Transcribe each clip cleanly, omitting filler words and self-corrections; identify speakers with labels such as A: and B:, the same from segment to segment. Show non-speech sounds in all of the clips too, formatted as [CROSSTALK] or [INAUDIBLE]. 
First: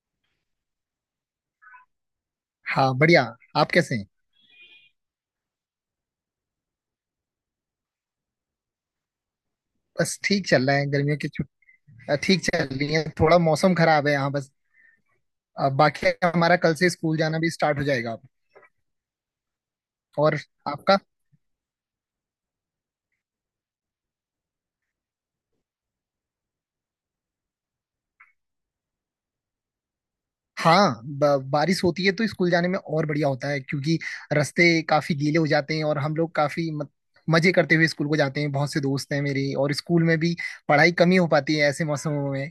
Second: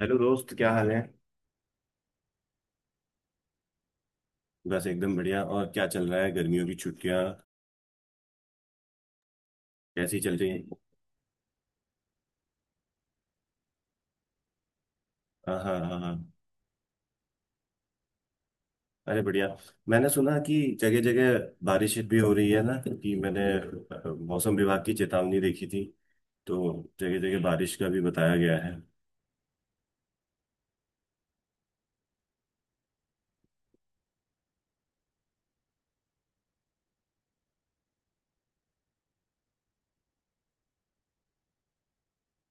A: Hello दोस्त, क्या हाल है।
B: हाँ, बढ़िया। आप कैसे हैं?
A: बस एकदम बढ़िया। और क्या चल रहा है, गर्मियों की छुट्टियां
B: बस
A: कैसी चल
B: ठीक
A: रही हैं।
B: चल रहा है। गर्मियों की छुट्टी ठीक चल रही है, थोड़ा मौसम खराब है यहाँ बस।
A: हाँ, हाँ, हाँ,
B: बाकी
A: हाँ,
B: हमारा कल से स्कूल जाना भी स्टार्ट हो जाएगा अब।
A: अरे बढ़िया। मैंने
B: और
A: सुना कि
B: आपका?
A: जगह जगह बारिश भी हो रही है ना, कि मैंने मौसम विभाग की चेतावनी देखी थी, तो जगह जगह बारिश का भी बताया गया है।
B: हाँ, बारिश होती है तो स्कूल जाने में और बढ़िया होता है, क्योंकि रास्ते काफी गीले हो जाते हैं और हम लोग काफी मत, मजे करते हुए स्कूल को जाते हैं। बहुत से दोस्त हैं मेरे, और स्कूल में भी पढ़ाई कम ही हो पाती है ऐसे मौसमों में।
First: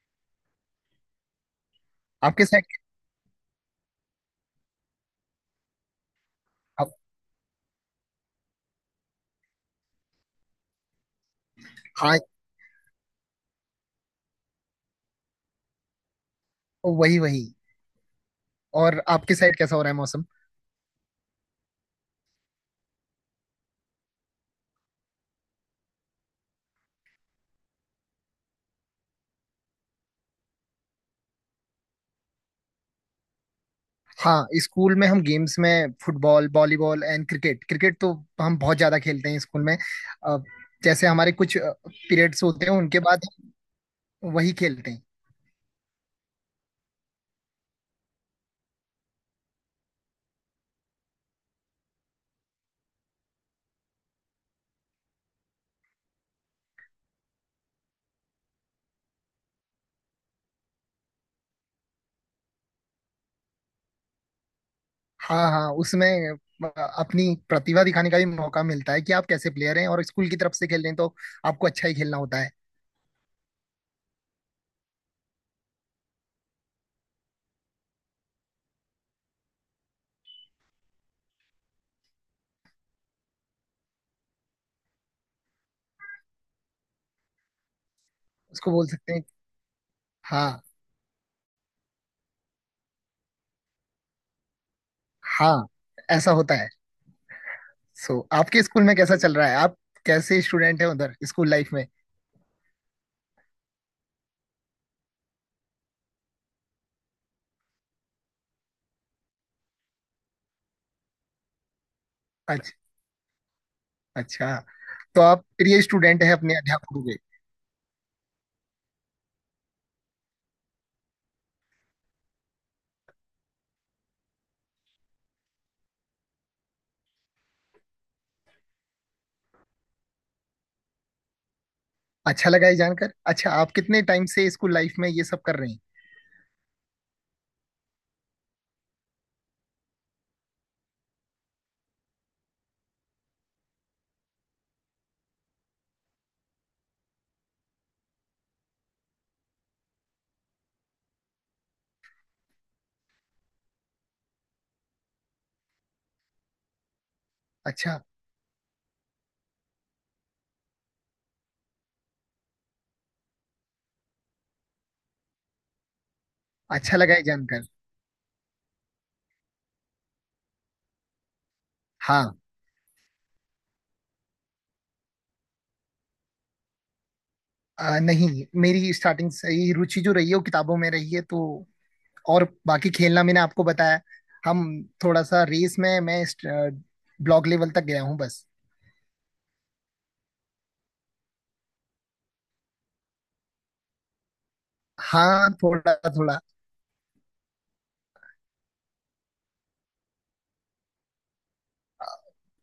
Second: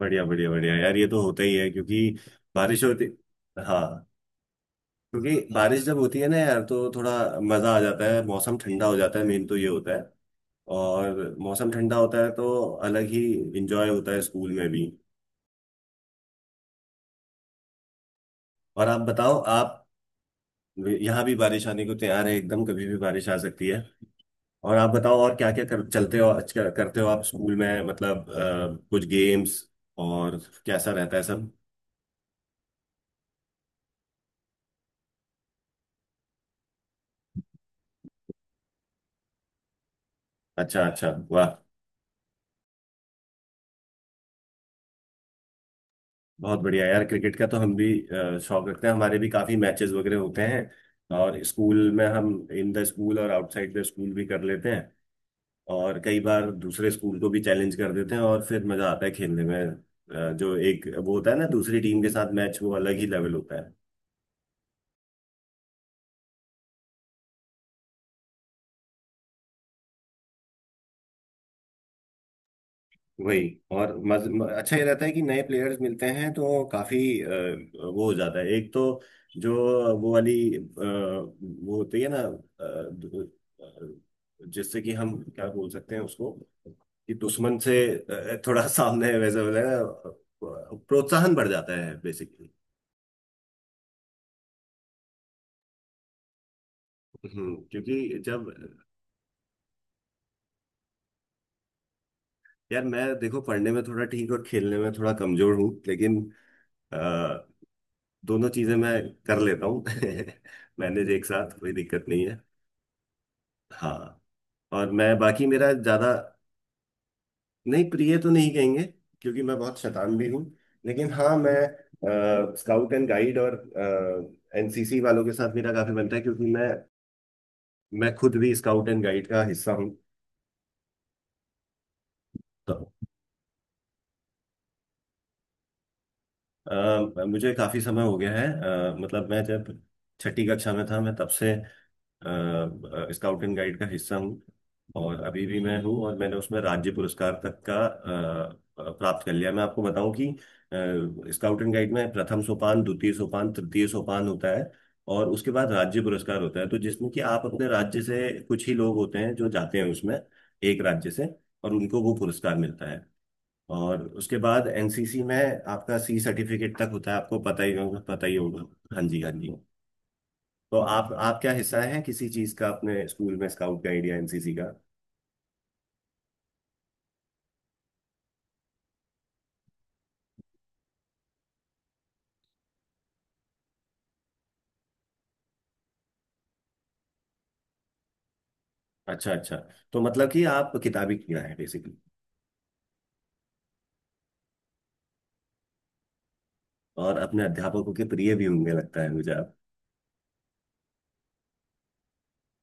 A: बढ़िया, बढ़िया, बढ़िया यार, ये तो होता ही है क्योंकि
B: आपके साइड
A: बारिश होती। हाँ, क्योंकि बारिश जब होती है ना यार, तो
B: आप,
A: थोड़ा मजा आ जाता है, मौसम ठंडा हो जाता है, मेन तो ये होता है। और मौसम ठंडा
B: हाँ,
A: होता है तो अलग ही इंजॉय होता है स्कूल में भी।
B: वही वही।
A: और आप
B: और आपके
A: बताओ,
B: साइड
A: आप,
B: कैसा हो रहा है मौसम?
A: यहाँ भी बारिश आने को तैयार है एकदम, कभी भी बारिश आ सकती है। और आप बताओ, और क्या क्या चलते हो, आज क्या करते हो आप स्कूल में, मतलब कुछ गेम्स, और कैसा रहता है सब।
B: हाँ, स्कूल में हम गेम्स में football, volleyball and cricket, cricket तो हम बहुत ज्यादा खेलते हैं स्कूल में। अ,
A: अच्छा,
B: जैसे
A: अच्छा,
B: हमारे
A: वाह।
B: कुछ पीरियड्स होते हैं, उनके बाद हम वही खेलते हैं।
A: बहुत बढ़िया यार, क्रिकेट का तो हम भी शौक रखते हैं, हमारे भी काफी मैचेस वगैरह होते हैं। और स्कूल में हम इन द स्कूल और आउटसाइड द स्कूल भी कर लेते हैं। और कई बार दूसरे स्कूल को भी चैलेंज कर देते हैं और फिर मजा आता है खेलने में। जो एक वो होता है ना, दूसरी टीम के साथ मैच, वो अलग ही लेवल होता है।
B: हाँ, हाँ, उसमें अ, अपनी प्रतिभा दिखाने का भी मौका मिलता है कि आप कैसे प्लेयर हैं, और स्कूल की तरफ से खेल रहे हैं तो आपको अच्छा ही खेलना होता है।
A: वही। और अच्छा ये रहता है कि नए प्लेयर्स मिलते हैं, तो काफी वो हो जाता है एक तो, जो वो वाली वो होती है ना, जिससे कि हम क्या बोल सकते हैं उसको, कि दुश्मन से थोड़ा [LAUGHS]
B: उसको बोल
A: सामने
B: सकते हैं।
A: वैसे बोले ना,
B: हाँ।
A: प्रोत्साहन बढ़ जाता है बेसिकली।
B: हाँ, ऐसा होता है।
A: हम्म, क्योंकि
B: सो
A: जब,
B: आपके स्कूल में कैसा चल रहा है? आप कैसे स्टूडेंट हैं उधर स्कूल लाइफ में?
A: यार मैं देखो पढ़ने में थोड़ा ठीक और खेलने में थोड़ा कमजोर हूँ, लेकिन अ, दोनों चीजें मैं कर लेता हूँ [LAUGHS] मैनेज, एक साथ, कोई दिक्कत नहीं है।
B: अच्छा।
A: हाँ।
B: अच्छा।
A: और मैं
B: तो आप
A: बाकी मेरा
B: प्रिय
A: ज्यादा,
B: स्टूडेंट हैं अपने अध्यापकों के?
A: नहीं प्रिय तो नहीं कहेंगे, क्योंकि मैं बहुत शैतान भी हूँ। लेकिन हाँ, मैं स्काउट एंड गाइड और एनसीसी वालों के साथ मेरा काफी बनता है, क्योंकि मैं खुद भी स्काउट एंड गाइड का हिस्सा हूँ।
B: अच्छा लगा ये
A: तो
B: जानकर। अच्छा, आप कितने टाइम से स्कूल लाइफ में ये सब कर रहे हैं?
A: मुझे काफी समय हो गया है। मतलब मैं जब छठी कक्षा में था, मैं तब से स्काउट एंड गाइड का हिस्सा हूँ और अभी भी मैं हूँ। और मैंने उसमें राज्य पुरस्कार तक का प्राप्त कर लिया। मैं आपको बताऊं कि स्काउट एंड गाइड में प्रथम सोपान, द्वितीय सोपान, तृतीय सोपान होता है, और उसके बाद राज्य पुरस्कार होता है, तो जिसमें कि आप अपने
B: अच्छा।
A: राज्य से कुछ ही लोग होते हैं जो जाते हैं उसमें, एक राज्य से, और उनको वो पुरस्कार मिलता है। और उसके बाद एनसीसी में आपका सी सर्टिफिकेट तक
B: अच्छा
A: होता
B: लगा
A: है,
B: ये
A: आपको
B: जानकर।
A: पता ही होगा, पता ही होगा। हाँ जी, हाँ जी। तो आप क्या हिस्सा है किसी
B: हाँ,
A: चीज का अपने स्कूल में, स्काउट गाइड या एनसीसी का।
B: नहीं, मेरी स्टार्टिंग से ही रुचि जो रही है वो किताबों में रही है तो। और बाकी खेलना, मैंने आपको बताया, हम थोड़ा सा रेस में मैं ब्लॉक लेवल तक गया हूँ बस।
A: अच्छा, अच्छा। तो मतलब कि आप किताबी कीड़ा है बेसिकली,
B: हाँ, थोड़ा थोड़ा।
A: और अपने अध्यापकों के प्रिय भी होंगे, लगता है मुझे आप।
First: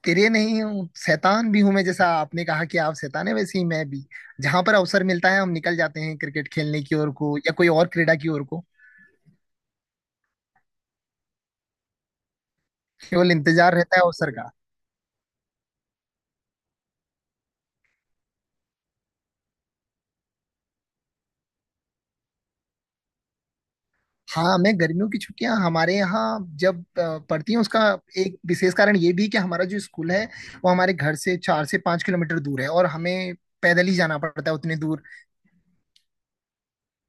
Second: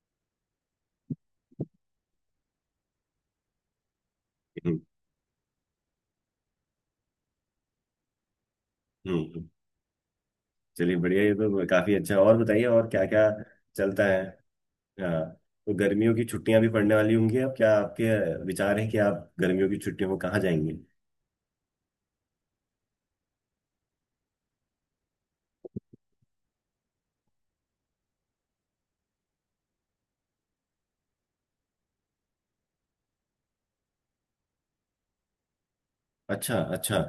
B: तेरे नहीं हूँ, शैतान भी हूं मैं। जैसा आपने कहा कि आप शैतान है, वैसे ही मैं भी। जहां पर
A: हम्म।
B: अवसर मिलता है हम निकल जाते हैं क्रिकेट खेलने की ओर को या कोई और क्रीडा की ओर को।
A: हम्म, हम्म। चलिए बढ़िया, ये तो काफी अच्छा। और बताइए और क्या क्या
B: केवल इंतजार रहता है
A: चलता है।
B: अवसर का।
A: हाँ। तो गर्मियों की छुट्टियां भी पड़ने वाली होंगी अब, क्या आपके विचार है कि आप गर्मियों की छुट्टियों में कहाँ जाएंगे।
B: हाँ, मैं गर्मियों की छुट्टियां हमारे यहाँ जब पड़ती हैं, उसका एक विशेष कारण ये भी है कि हमारा जो स्कूल है वो हमारे घर से 4 से 5 किलोमीटर दूर है, और हमें पैदल ही जाना पड़ता है उतने दूर।
A: अच्छा, अच्छा।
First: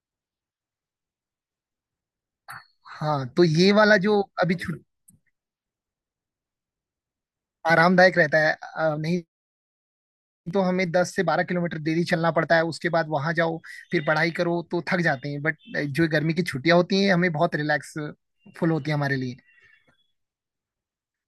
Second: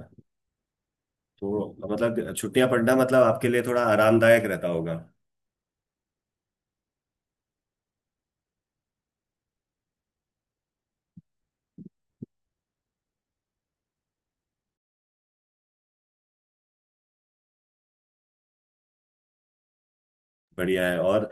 A: तो मतलब छुट्टियां पड़ना मतलब
B: हाँ, तो
A: आपके लिए
B: ये
A: थोड़ा
B: वाला जो
A: आरामदायक
B: अभी
A: रहता होगा।
B: आरामदायक रहता है। नहीं तो हमें 10 से 12 किलोमीटर डेली चलना पड़ता है। उसके बाद वहां जाओ फिर पढ़ाई करो, तो थक जाते हैं बट जो गर्मी की छुट्टियां होती हैं, हमें बहुत रिलैक्स फुल होती है हमारे लिए।
A: बढ़िया है। और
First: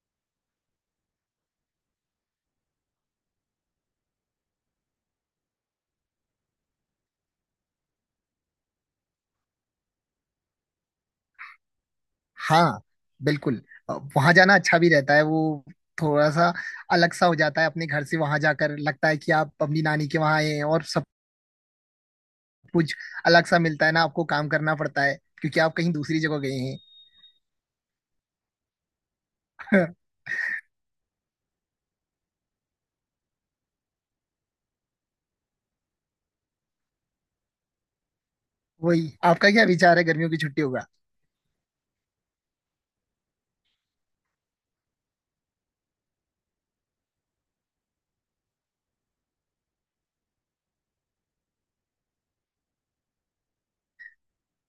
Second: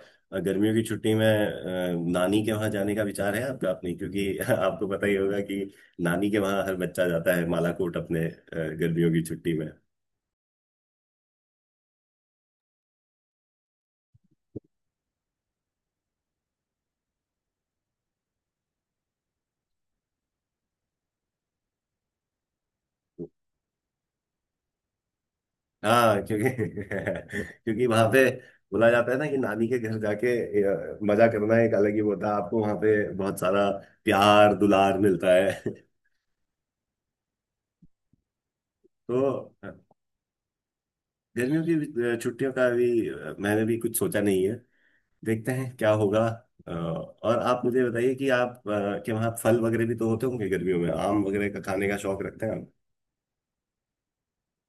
A: गर्मियों की छुट्टी में नानी के वहां जाने का विचार है आपका अपने, क्योंकि [LAUGHS] आपको पता ही होगा कि नानी के वहां हर बच्चा जाता है, बालाकोट अपने गर्मियों की छुट्टी में।
B: हाँ, बिल्कुल। वहां जाना अच्छा भी रहता है। वो थोड़ा सा अलग सा हो जाता है अपने घर से। वहां जाकर लगता है कि आप अपनी नानी के वहां आए हैं, और सब कुछ अलग सा मिलता है ना। आपको काम करना पड़ता है क्योंकि आप कहीं
A: हाँ,
B: दूसरी जगह गए हैं।
A: क्योंकि [LAUGHS] क्योंकि वहां पे बोला जाता है ना कि नानी के घर जाके मजा करना, एक अलग ही वो होता है। आपको वहां पे बहुत सारा प्यार दुलार मिलता है [LAUGHS]
B: [LAUGHS] वही।
A: तो
B: आपका क्या विचार है गर्मियों की छुट्टियों का?
A: गर्मियों की छुट्टियों का भी मैंने भी कुछ सोचा नहीं, देखते हैं क्या होगा। और आप मुझे बताइए कि आप के वहाँ फल वगैरह भी तो होते होंगे गर्मियों में, आम वगैरह का खाने का शौक रखते हैं आप।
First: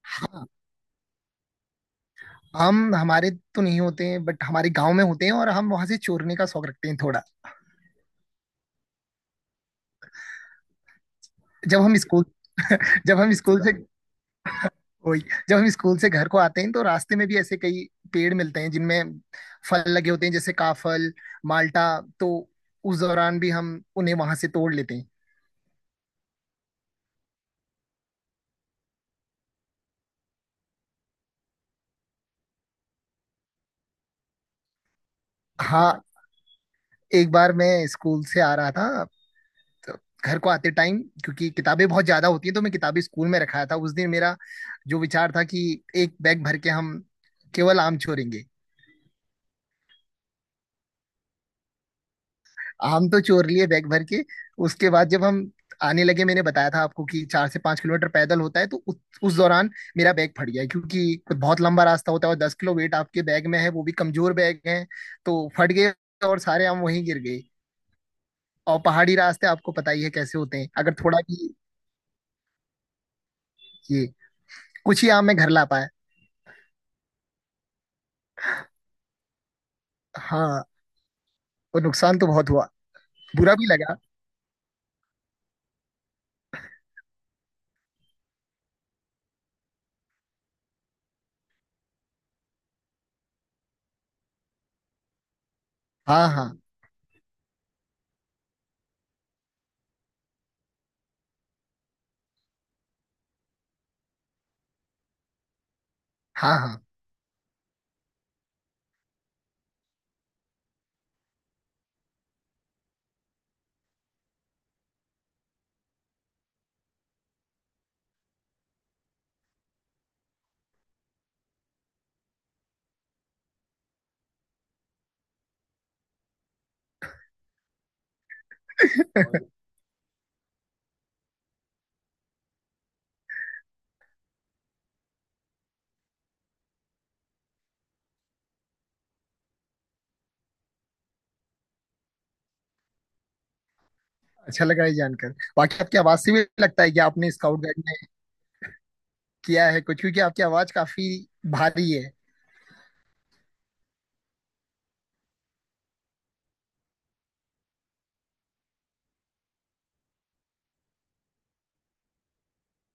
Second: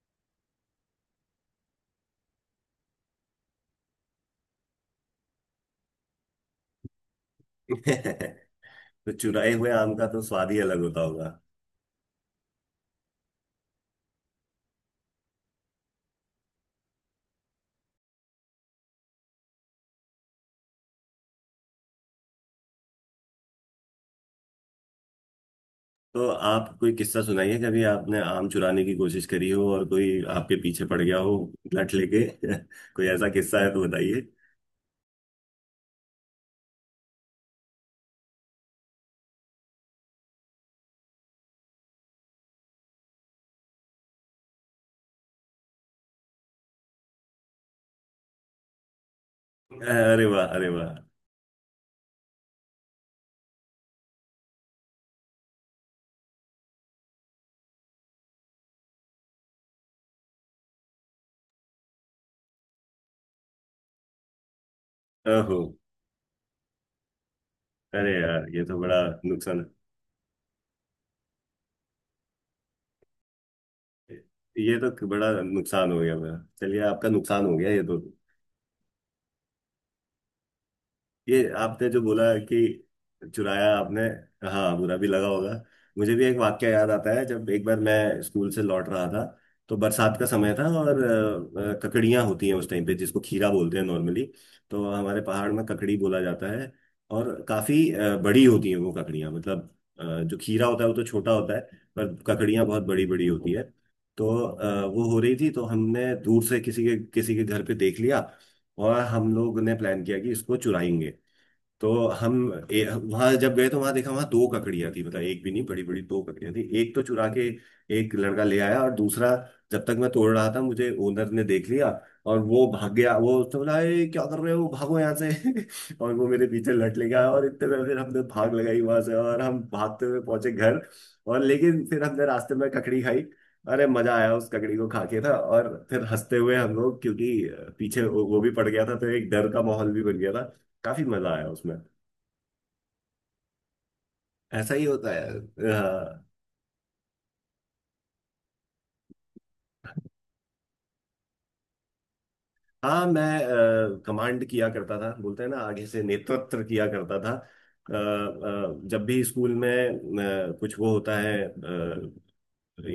B: हाँ। हम हमारे तो नहीं होते हैं, बट हमारे गांव में होते हैं, और हम वहां से चोरने का शौक रखते हैं थोड़ा।
A: [LAUGHS] तो चुराए हुए आम का तो स्वाद ही अलग होता होगा।
B: जब हम स्कूल [LAUGHS] जब हम स्कूल से, वही, जब हम स्कूल से घर को आते हैं तो रास्ते में भी ऐसे कई पेड़ मिलते हैं जिनमें फल लगे होते हैं, जैसे काफल, माल्टा। तो उस दौरान भी हम उन्हें वहां से तोड़ लेते हैं।
A: तो आप कोई किस्सा सुनाइए, कभी आपने आम चुराने की कोशिश करी हो और कोई आपके पीछे पड़ गया हो, लट लेके [LAUGHS] कोई ऐसा किस्सा है तो बताइए।
B: हाँ, एक बार मैं स्कूल से आ रहा था। तो घर को आते टाइम, क्योंकि किताबें बहुत ज्यादा होती हैं, तो मैं किताबें स्कूल में रखाया था उस दिन। मेरा जो विचार था कि एक बैग भर के हम केवल आम छोड़ेंगे।
A: अरे वाह, अरे वाह।
B: हम तो चोर लिए बैग भर के। उसके बाद जब हम आने लगे, मैंने बताया था आपको कि 4 से 5 किलोमीटर पैदल होता है, तो उस दौरान मेरा बैग फट गया, क्योंकि बहुत लंबा रास्ता होता है और 10 किलो वेट आपके बैग में है, वो भी कमजोर बैग है, तो
A: ओहो।
B: फट गए। और सारे आम वहीं गिर गए।
A: अरे यार, ये तो
B: और
A: बड़ा
B: पहाड़ी रास्ते
A: नुकसान।
B: आपको पता ही है कैसे होते हैं, अगर थोड़ा भी ये,
A: ये
B: कुछ
A: तो
B: ही आम
A: बड़ा
B: मैं घर ला पाया।
A: नुकसान हो गया मेरा, चलिए आपका नुकसान हो गया ये तो।
B: हाँ,
A: ये
B: और
A: आपने जो
B: नुकसान
A: बोला
B: तो बहुत
A: कि
B: हुआ, बुरा भी
A: चुराया
B: लगा।
A: आपने, हाँ बुरा भी लगा होगा। मुझे भी एक वाक्य याद आता है, जब एक बार मैं स्कूल से लौट रहा था, तो बरसात का समय था। और ककड़ियाँ होती हैं उस टाइम पे, जिसको खीरा बोलते हैं नॉर्मली, तो हमारे पहाड़ में ककड़ी बोला
B: हाँ,
A: जाता
B: हाँ,
A: है। और काफी बड़ी होती हैं वो ककड़ियाँ, मतलब जो खीरा होता है वो तो छोटा होता है, पर ककड़ियाँ बहुत बड़ी बड़ी होती है। तो वो हो रही थी, तो हमने दूर
B: हाँ,
A: से
B: हाँ।
A: किसी के घर पे देख लिया, और हम लोग ने प्लान किया कि इसको चुराएंगे। तो हम, वहां जब गए तो वहां देखा वहां दो ककड़ियां थी, मतलब एक भी नहीं, बड़ी बड़ी दो ककड़ियां थी। एक तो चुरा के एक लड़का ले आया, और दूसरा, जब तक मैं तोड़ रहा था, मुझे ओनर ने देख लिया, और वो भाग गया। वो तो बोला, "ए, क्या कर रहे हो, भागो यहाँ से।" [LAUGHS] और वो मेरे पीछे लट ले गया, और इतने में फिर हमने भाग लगाई वहां से, और हम भागते हुए पहुंचे घर। और लेकिन फिर हमने रास्ते में ककड़ी खाई, अरे मजा आया उस ककड़ी को खा के था। और फिर हंसते हुए हम लोग, क्योंकि पीछे वो भी पड़ गया था, तो एक डर का माहौल भी बन गया था, काफी मजा आया उसमें।
B: अच्छा
A: ऐसा ही
B: लगा ये
A: होता है।
B: जानकर। बाकी आपकी आवाज
A: अ,
B: से भी लगता है कि आपने स्काउट गाइड किया है कुछ, क्योंकि आपकी आवाज काफी भारी है।
A: हाँ, मैं कमांड किया करता था, बोलते हैं ना आगे से नेतृत्व किया करता था। जब भी स्कूल में कुछ वो होता है,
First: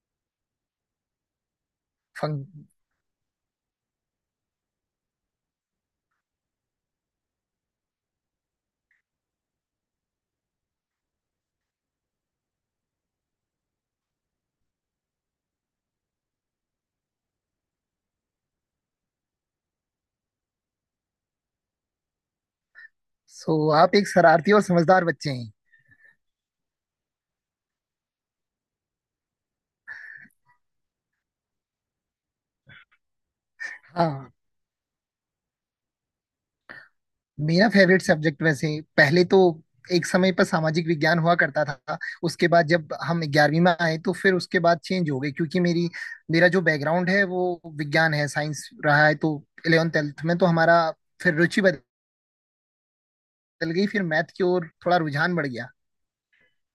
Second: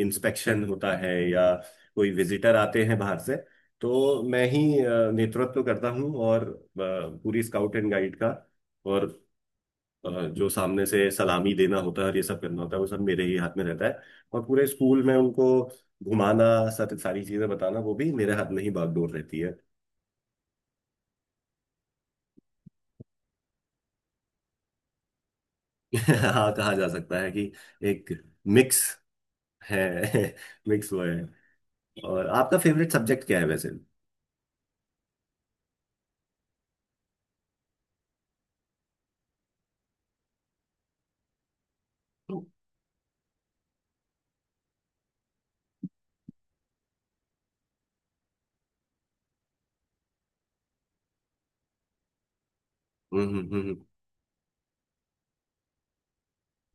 A: इंस्पेक्शन होता है या कोई
B: फंक।
A: विजिटर आते हैं बाहर से, तो मैं ही नेतृत्व करता हूँ, और पूरी स्काउट एंड गाइड का। और अ, जो सामने से सलामी देना होता है और ये सब करना होता है, वो सब मेरे ही हाथ में रहता है। और पूरे स्कूल में उनको घुमाना, सारी सारी चीजें बताना, वो भी मेरे हाथ में ही बागडोर रहती है।
B: सो आप एक शरारती और समझदार बच्चे हैं।
A: [LAUGHS] हाँ, कहा जा सकता है कि एक मिक्स है। [LAUGHS] मिक्स वो है। और आपका फेवरेट सब्जेक्ट क्या है वैसे।
B: हाँ, मेरा फेवरेट सब्जेक्ट में से पहले तो एक समय पर सामाजिक विज्ञान हुआ करता था।
A: हम्म।
B: उसके बाद जब हम 11वीं में आए तो फिर उसके बाद चेंज हो गए, क्योंकि मेरी मेरा जो बैकग्राउंड है वो विज्ञान है, साइंस रहा है, तो 11 12 में तो हमारा फिर रुचि बदल
A: हम्म हम्म हम्म।
B: गई, फिर मैथ की ओर थोड़ा रुझान बढ़ गया।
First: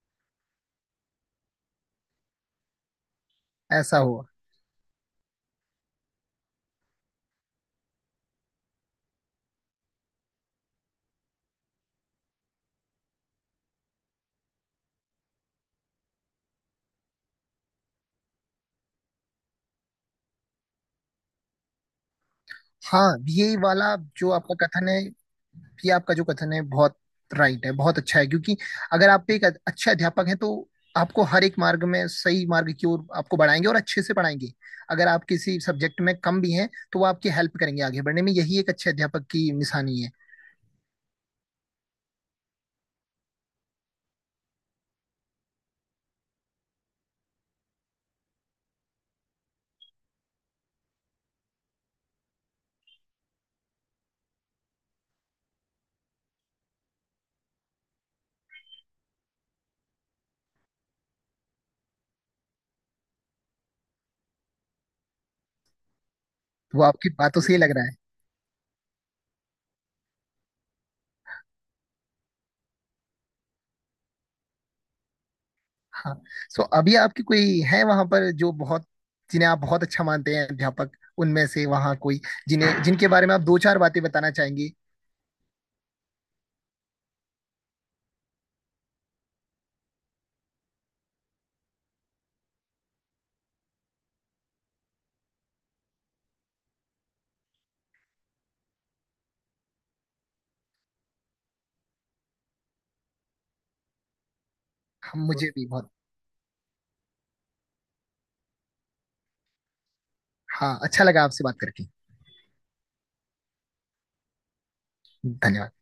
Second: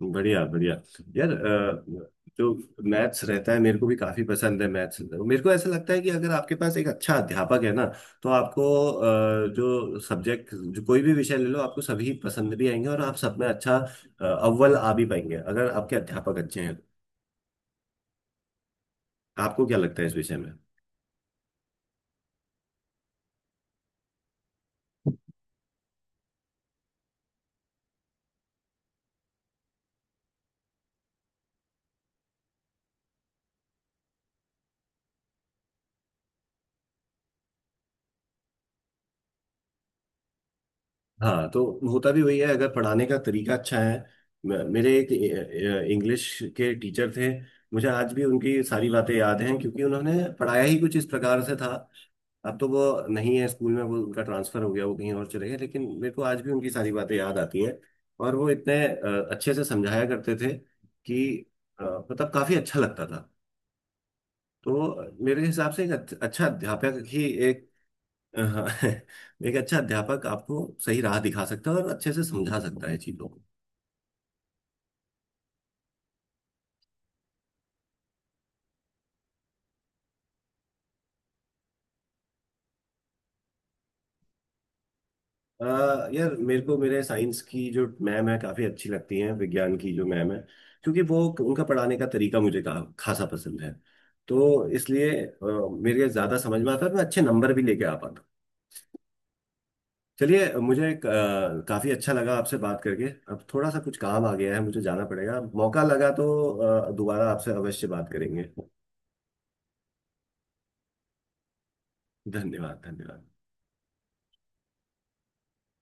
A: बढ़िया, बढ़िया। यार जो मैथ्स रहता है मेरे को भी
B: ऐसा
A: काफी
B: हुआ।
A: पसंद है मैथ्स। मेरे को ऐसा लगता है कि अगर आपके पास एक अच्छा अध्यापक है ना, तो आपको जो सब्जेक्ट, जो कोई भी विषय ले लो, आपको सभी पसंद भी आएंगे और आप सब में अच्छा अव्वल आ भी पाएंगे, अगर आपके अध्यापक अच्छे हैं। आपको क्या लगता है इस विषय में।
B: हाँ, ये वाला जो आपका कथन है, ये आपका जो कथन है बहुत राइट है, बहुत अच्छा है। क्योंकि अगर आप एक अच्छे अध्यापक हैं तो आपको हर एक मार्ग में सही मार्ग की ओर आपको बढ़ाएंगे और अच्छे से पढ़ाएंगे। अगर आप किसी सब्जेक्ट में कम भी हैं तो वो आपकी हेल्प करेंगे आगे बढ़ने में। यही एक अच्छे अध्यापक की निशानी है।
A: हाँ, तो होता भी वही है, अगर पढ़ाने का तरीका अच्छा है। मेरे एक इंग्लिश के टीचर थे, मुझे आज भी उनकी सारी बातें याद हैं, क्योंकि उन्होंने पढ़ाया ही कुछ इस प्रकार से था। अब तो वो नहीं है स्कूल में, वो, उनका ट्रांसफर हो गया, वो कहीं और चले गए, लेकिन मेरे को आज भी उनकी सारी बातें याद आती हैं। और वो इतने अच्छे से समझाया करते थे कि मतलब काफी अच्छा लगता था। तो मेरे हिसाब से एक अच्छा
B: वो
A: अध्यापक
B: आपकी
A: ही
B: बातों से ही
A: एक,
B: लग रहा है।
A: [LAUGHS] एक अच्छा अध्यापक आपको सही राह दिखा सकता है और अच्छे से समझा सकता है चीजों को।
B: हाँ। सो अभी आपकी कोई है वहां पर जो बहुत, जिन्हें आप बहुत अच्छा मानते हैं अध्यापक उनमें से, वहाँ कोई जिन्हें जिनके बारे में आप दो चार बातें बताना चाहेंगे?
A: अ, यार मेरे को, मेरे साइंस की जो मैम है काफी अच्छी लगती हैं, विज्ञान की जो मैम है, क्योंकि वो, उनका पढ़ाने का तरीका मुझे खासा पसंद है, तो इसलिए मेरे ज्यादा समझ में आता है और मैं अच्छे नंबर भी लेके आ पाता हूँ। चलिए मुझे काफी अच्छा लगा आपसे बात करके, अब थोड़ा सा कुछ काम आ गया है, मुझे जाना
B: हम,
A: पड़ेगा।
B: मुझे भी
A: मौका
B: बहुत।
A: लगा तो दोबारा आपसे अवश्य बात करेंगे।
B: हाँ, अच्छा लगा आपसे बात करके।
A: धन्यवाद, धन्यवाद।
B: धन्यवाद।